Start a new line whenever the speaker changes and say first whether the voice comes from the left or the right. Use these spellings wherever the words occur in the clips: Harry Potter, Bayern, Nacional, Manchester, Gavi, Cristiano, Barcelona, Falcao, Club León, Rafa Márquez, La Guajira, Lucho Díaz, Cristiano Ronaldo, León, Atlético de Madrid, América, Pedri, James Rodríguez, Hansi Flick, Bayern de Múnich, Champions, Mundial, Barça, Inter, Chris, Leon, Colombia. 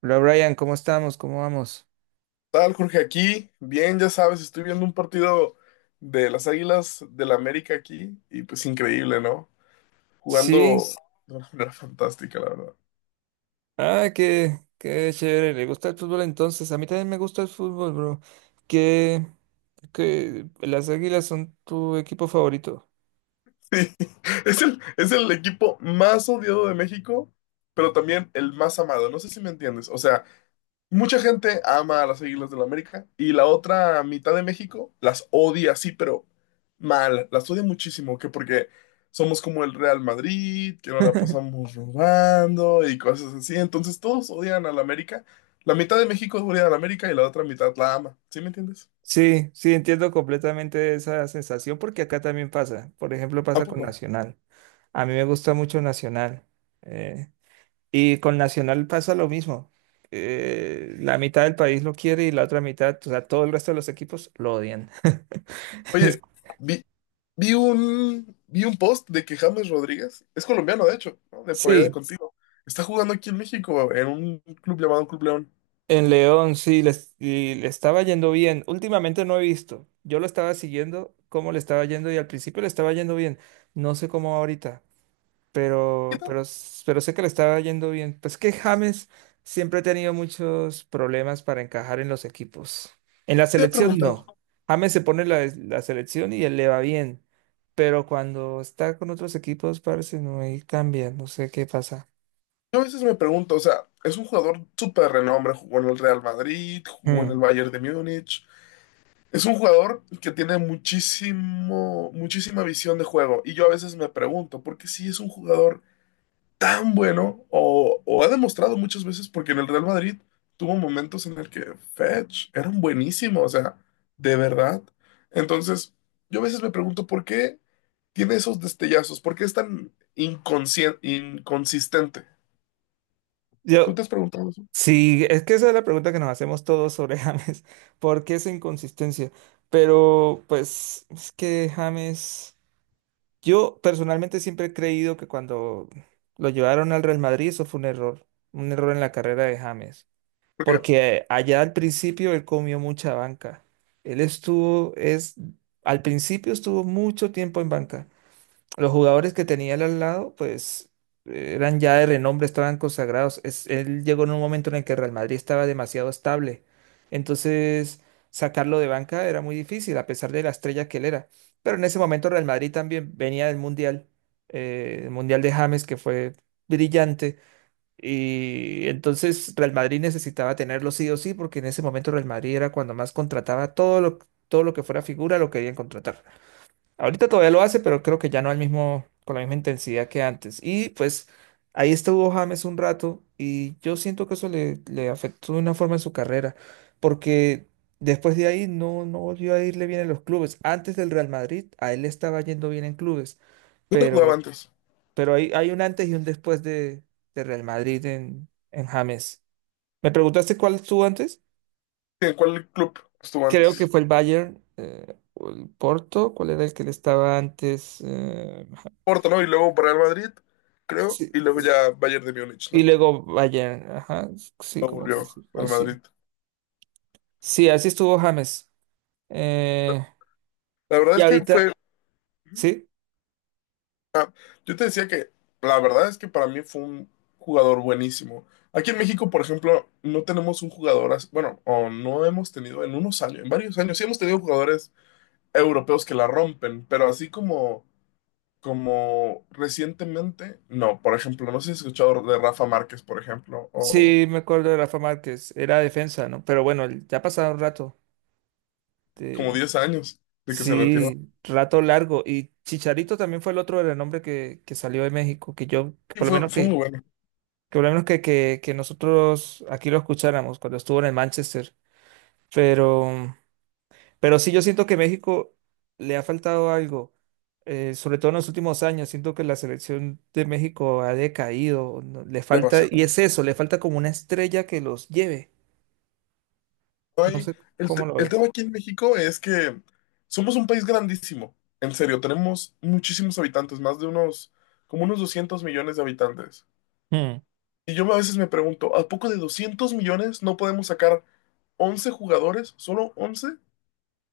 right: Hola Brian, ¿cómo estamos? ¿Cómo vamos?
left: ¿Tal, Jorge? Aquí, bien, ya sabes, estoy viendo un partido de las Águilas del la América aquí y pues increíble, ¿no? Jugando
right: Sí,
left: de una manera fantástica, la verdad.
right: ah, qué chévere, le gusta el fútbol entonces. A mí también me gusta el fútbol, bro. ¿Qué, las Águilas son tu equipo favorito?
left: Sí, es el equipo más odiado de México, pero también el más amado. No sé si me entiendes. O sea, mucha gente ama a las Águilas del América y la otra mitad de México las odia, sí, pero mal, las odia muchísimo, que porque somos como el Real Madrid, que nos la pasamos robando y cosas así. Entonces todos odian a la América. La mitad de México odia a la América y la otra mitad la ama. ¿Sí me entiendes?
right: Sí, sí, entiendo completamente esa sensación porque acá también pasa. Por ejemplo,
left: ¿A
right: pasa con
left: poco?
right: Nacional. A mí me gusta mucho Nacional. eh, y con Nacional pasa lo mismo. La mitad del país lo quiere y la otra mitad, o sea, todo el resto de los equipos lo odian.
left: Oye, vi, vi un post de que James Rodríguez, es colombiano de hecho, ¿no?, de por allá de
right: Sí,
left: contigo, está jugando aquí en México en un club llamado Club León.
right: en León, sí, y le estaba yendo bien. Últimamente no he visto. Yo lo estaba siguiendo, cómo le estaba yendo, y al principio le estaba yendo bien. No sé cómo va ahorita,
left: ¿Qué
right: pero,
left: tal?
right: pero, s- pero sé que le estaba yendo bien. Pues que James siempre ha tenido muchos problemas para encajar en los equipos. En la
left: Te he
right: selección
left: preguntado.
right: no. James se pone la selección y él le va bien. Pero cuando está con otros equipos, parece no, ahí cambia. No sé qué pasa.
left: Yo a veces me pregunto, o sea, es un jugador súper renombre, jugó en el Real Madrid, jugó en el
right: Mm.
left: Bayern de Múnich. Es un jugador que tiene muchísima visión de juego. Y yo a veces me pregunto, ¿por qué si es un jugador tan bueno? O ha demostrado muchas veces, porque en el Real Madrid tuvo momentos en el que Fetch era un buenísimo, o sea, de verdad. Entonces, yo a veces me pregunto, ¿por qué tiene esos destellazos? ¿Por qué es tan inconsistente? ¿Tú
right: Yo,
left: te has preguntado eso?
right: sí, es que esa es la pregunta que nos hacemos todos sobre James. ¿Por qué esa inconsistencia? Pero, pues, es que James, yo personalmente siempre he creído que cuando lo llevaron al Real Madrid, eso fue un error en la carrera de James.
left: Porque
right: Porque allá al principio él comió mucha banca. Él al principio estuvo mucho tiempo en banca. Los jugadores que tenía él al lado, pues eran ya de renombre, estaban consagrados. Él llegó en un momento en el que Real Madrid estaba demasiado estable. Entonces, sacarlo de banca era muy difícil, a pesar de la estrella que él era. Pero en ese momento Real Madrid también venía del Mundial, el Mundial de James, que fue brillante. Y entonces Real Madrid necesitaba tenerlo sí o sí, porque en ese momento Real Madrid era cuando más contrataba todo lo que fuera figura, lo querían contratar. Ahorita todavía lo hace, pero creo que ya no al mismo, con la misma intensidad que antes. Y pues ahí estuvo James un rato y yo siento que eso le afectó de una forma en su carrera, porque después de ahí no, no volvió a irle bien en los clubes. Antes del Real Madrid, a él le estaba yendo bien en clubes,
left: ¿dónde jugaba
right: pero,
left: antes?
right: pero hay un antes y un después de Real Madrid en James. ¿Me preguntaste cuál estuvo antes?
left: ¿En cuál club estuvo
right: Creo que
left: antes?
right: fue el Bayern. O el Porto, ¿cuál era el que le estaba antes?
left: Porto, ¿no? Y luego Real Madrid, creo.
right: Sí,
left: Y luego ya Bayern de Múnich,
right: y
left: ¿no?
right: luego Bayern, ajá, sí,
left: Luego
right: como que
left: volvió
right: sí, fue
left: al
right: así.
left: Madrid.
right: Sí, así estuvo James. Eh,
left: La verdad
right: y
left: es que
right: ahorita,
left: fue...
right: sí,
left: Yo te decía que la verdad es que para mí fue un jugador buenísimo. Aquí en México, por ejemplo, no tenemos un jugador, bueno, o no hemos tenido en unos años, en varios años, sí hemos tenido jugadores europeos que la rompen, pero así como recientemente, no. Por ejemplo, no sé si has escuchado de Rafa Márquez, por ejemplo, o
right: sí, me acuerdo de Rafa Márquez, era defensa, ¿no? Pero bueno, ya ha pasado un rato.
left: como
right: de-
left: 10 años de que se retiró.
right: sí, rato largo. Y Chicharito también fue el otro renombre que salió de México, que yo, que
left: Y
right: por lo
left: fue,
right: menos
left: fue muy
right: que
left: bueno,
right: por lo menos que nosotros aquí lo escucháramos cuando estuvo en el Manchester. Pero. Pero sí, yo siento que México le ha faltado algo, sobre todo en los últimos años. Siento que la selección de México ha decaído, le falta,
left: demasiado.
right: y es eso, le falta como una estrella que los lleve. No
left: Ahí,
right: sé cómo lo
left: el
right: ves.
left: tema aquí en México es que somos un país grandísimo, en serio, tenemos muchísimos habitantes, como unos 200 millones de habitantes.
right: Mm.
left: Y yo a veces me pregunto, ¿a poco de 200 millones no podemos sacar 11 jugadores, solo 11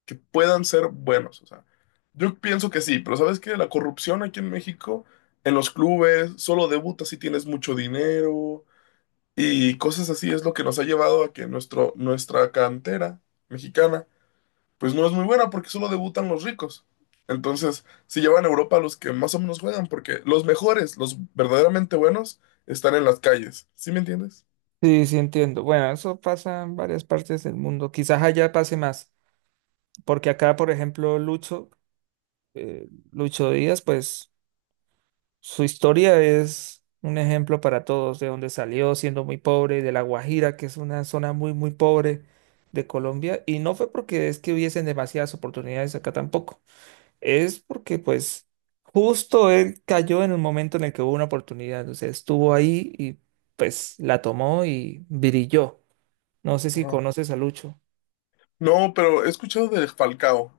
left: que puedan ser buenos? O sea, yo pienso que sí, pero ¿sabes qué? La corrupción aquí en México, en los clubes, solo debutas si tienes mucho dinero. Y cosas así es lo que nos ha llevado a que nuestra cantera mexicana, pues no es muy buena porque solo debutan los ricos. Entonces, si llevan a Europa los que más o menos juegan, porque los mejores, los verdaderamente buenos, están en las calles. ¿Sí me entiendes?
right: Sí, sí entiendo. Bueno, eso pasa en varias partes del mundo. Quizás allá pase más, porque acá, por ejemplo, Lucho Díaz, pues su historia es un ejemplo para todos, de donde salió siendo muy pobre, de La Guajira, que es una zona muy, muy pobre de Colombia, y no fue porque es que hubiesen demasiadas oportunidades acá tampoco, es porque pues justo él cayó en el momento en el que hubo una oportunidad, o sea, estuvo ahí y pues la tomó y brilló. No sé si
left: Ajá.
right: conoces a Lucho.
left: No, pero he escuchado de Falcao.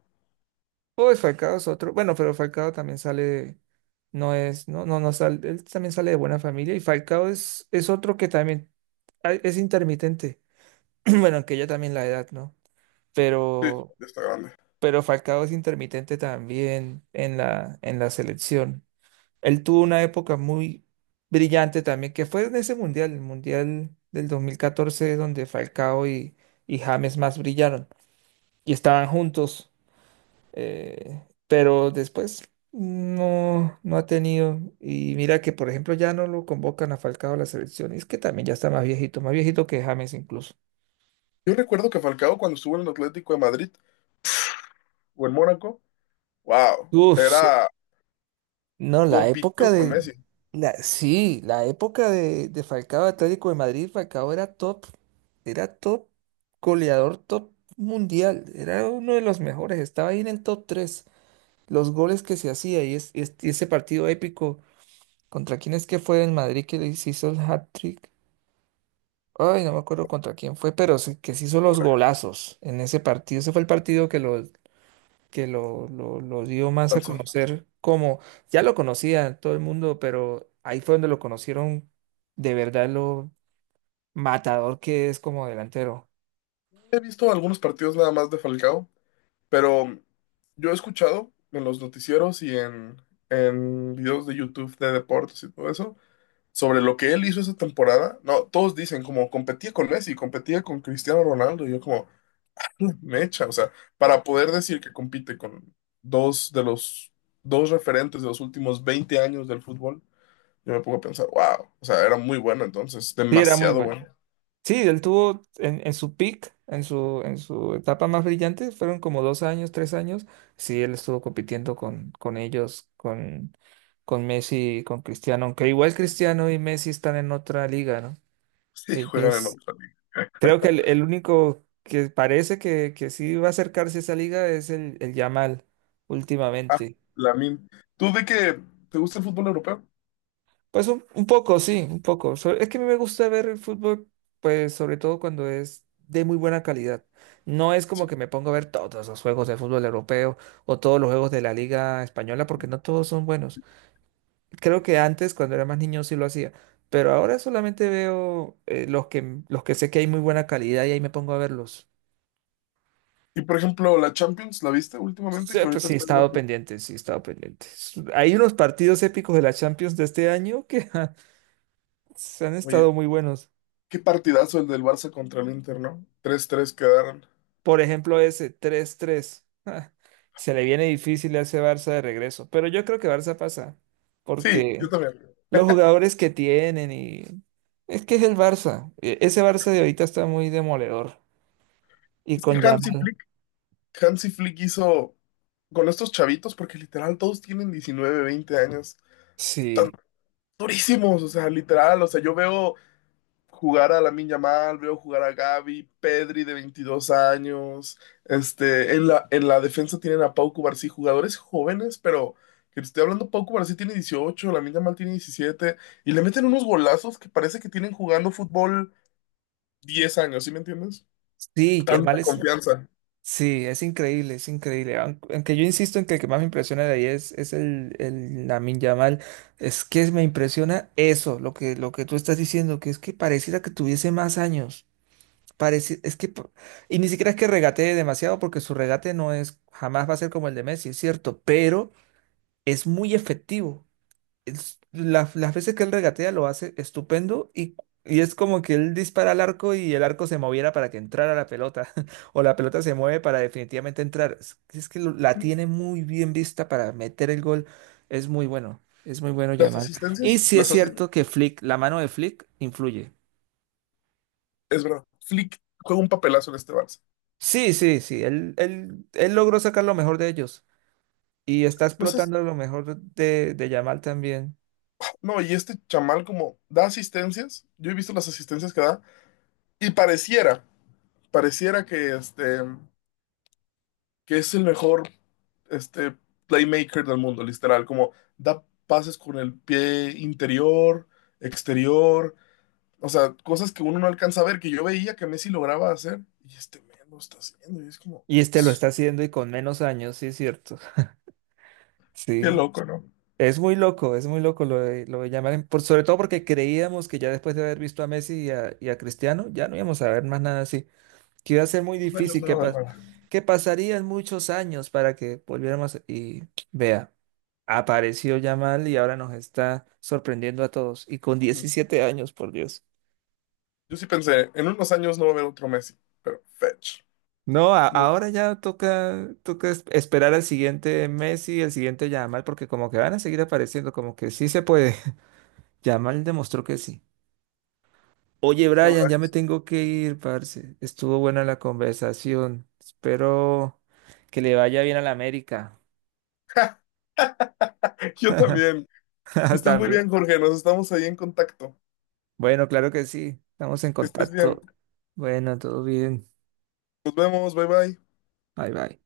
right: Pues Falcao es otro. Bueno, pero Falcao también sale, no es, no, no, no sale, él también sale de buena familia y Falcao es otro que también es intermitente. Bueno, aunque ya también la edad, ¿no?
left: Sí,
right: Pero,
left: está grande.
right: pero Falcao es intermitente también en en la selección. Él tuvo una época muy brillante también, que fue en ese mundial, el mundial del 2014, donde Falcao y James más brillaron y estaban juntos, pero después no, no ha tenido. Y mira que, por ejemplo, ya no lo convocan a Falcao a la selección. Y es que también ya está más viejito que James incluso.
left: Yo recuerdo que Falcao cuando estuvo en el Atlético de Madrid o en Mónaco, wow,
right: Uf, sí.
left: era
right: No, la
left: compitió
right: época
left: con
right: de...
left: Messi,
right: La, sí, la época de Falcao Atlético de Madrid, Falcao era top, goleador top mundial, era uno de los mejores, estaba ahí en el top tres, los goles que se hacía, y ese partido épico, ¿contra quién es que fue en Madrid que le hizo el hat-trick? Ay, no me acuerdo contra quién fue, pero sí, que se hizo los
left: pura.
right: golazos en ese partido. Ese fue el partido que lo dio más a conocer como, ya lo conocía todo el mundo, pero ahí fue donde lo conocieron de verdad lo matador que es como delantero.
left: He visto algunos partidos nada más de Falcao. Pero yo he escuchado en los noticieros y en videos de YouTube de deportes y todo eso, sobre lo que él hizo esa temporada. No, todos dicen como competía con Messi, competía con Cristiano Ronaldo. Y yo como, mecha, o sea, para poder decir que compite con dos de los dos referentes de los últimos 20 años del fútbol, yo me pongo a pensar, wow, o sea, era muy bueno entonces,
right: Sí, era muy
left: demasiado
right: bueno.
left: bueno.
right: Sí, él tuvo en su peak, en su etapa más brillante, fueron como 2 años, 3 años. Sí, él estuvo compitiendo con ellos, con Messi, y con Cristiano, aunque igual Cristiano y Messi están en otra liga, ¿no?
left: Sí, juegan en
right: Ellos,
left: otra liga.
right: creo que el único que parece que sí va a acercarse a esa liga es el Yamal
left: Ah,
right: últimamente.
left: Lamine, ¿tú de que te gusta el fútbol europeo?
right: Pues un poco, sí, un poco. Es que a mí me gusta ver el fútbol, pues sobre todo cuando es de muy buena calidad. No es como
left: Sí.
right: que me pongo a ver todos los juegos de fútbol europeo o todos los juegos de la Liga Española, porque no todos son buenos. Creo que antes, cuando era más niño, sí lo hacía, pero ahora solamente veo los que sé que hay muy buena calidad y ahí me pongo a verlos.
left: Y por ejemplo, la Champions, ¿la viste últimamente?
right: Sí,
left: Que
right: pues
left: ahorita
right: sí, he
left: está el
right: estado
left: Barcelona.
right: pendiente, sí, he estado pendiente. Hay unos partidos épicos de la Champions de este año que se han
left: Oye,
right: estado muy buenos.
left: qué partidazo el del Barça contra el Inter, no 3-3 quedaron.
right: Por ejemplo, ese 3-3. Se le viene difícil a ese Barça de regreso. Pero yo creo que Barça pasa.
left: Sí,
right: Porque
left: yo también.
right: los jugadores que tienen y. Es que es el Barça. Ese Barça de ahorita está muy demoledor. Y
left: Es que
right: con
left: Hansi
right: Yamal.
left: Flick, Hansi Flick hizo con estos chavitos, porque literal todos tienen 19, 20 años. Están
right: Sí.
left: durísimos, o sea, literal. O sea, yo veo jugar a Lamine Yamal, veo jugar a Gavi, Pedri de 22 años. Este, en la defensa tienen a Pau Cubarsí, jugadores jóvenes, pero que te estoy hablando, Pau Cubarsí tiene 18, Lamine Yamal tiene 17 y le meten unos golazos que parece que tienen jugando fútbol 10 años, ¿sí me entiendes?
right: Sí, Yamal
left: Tanta
right: es.
left: confianza.
right: Sí, es increíble, es increíble. Aunque yo insisto en que el que más me impresiona de ahí es el Lamine Yamal. Es que me impresiona eso, lo que tú estás diciendo, que es que pareciera que tuviese más años. Parece, es que, pa- y ni siquiera es que regatee demasiado, porque su regate no es, jamás va a ser como el de Messi, es cierto, pero es muy efectivo. Las veces que él regatea lo hace estupendo, y es como que él dispara al arco y el arco se moviera para que entrara la pelota, o la pelota se mueve para definitivamente entrar. Es que la tiene muy bien vista para meter el gol, es muy bueno Yamal. Y sí es
left: Las asistencias,
right: cierto que Flick, la mano de Flick influye.
left: es verdad. Flick juega un papelazo en este Barça.
right: Sí, sí, sí, él logró sacar lo mejor de ellos y está
left: Entonces,
right: explotando lo mejor de Yamal también.
left: no, y este chamal como da asistencias, yo he visto las asistencias que da, y pareciera que, este, que es el mejor este, playmaker del mundo, literal, como da pases con el pie interior, exterior, o sea, cosas que uno no alcanza a ver, que yo veía que Messi lograba hacer, y este men lo está haciendo, y es como,
right: Y este lo está haciendo y con menos años, sí, es cierto.
left: qué
right: Sí,
left: loco, ¿no?
right: es muy loco lo de Yamal, sobre todo porque creíamos que ya después de haber visto a Messi y a Cristiano, ya no íbamos a ver más nada así, que iba a ser muy
left: Unos años
right: difícil,
left: no va a haber nada.
right: que pasarían muchos años para que volviéramos y vea. Apareció Yamal y ahora nos está sorprendiendo a todos. Y con 17 años, por Dios.
left: Yo sí pensé, en unos años no va a haber otro Messi, pero fetch.
right: No,
left: No,
right: ahora ya toca, esperar al siguiente Messi, el siguiente Yamal, porque como que van a seguir apareciendo, como que sí se puede. Yamal demostró que sí. Oye,
left: no,
right: Brian,
left: habrá
right: ya me
left: Messi.
right: tengo que ir, parce. Estuvo buena la conversación. Espero que le vaya bien a la América.
left: Yo también. Que estés muy
right: También.
left: bien, Jorge. Nos estamos ahí en contacto.
right: Bueno, claro que sí. Estamos en
left: Que estés bien.
right: contacto. Bueno, todo bien.
left: Nos vemos. Bye bye.
right: Bye, bye.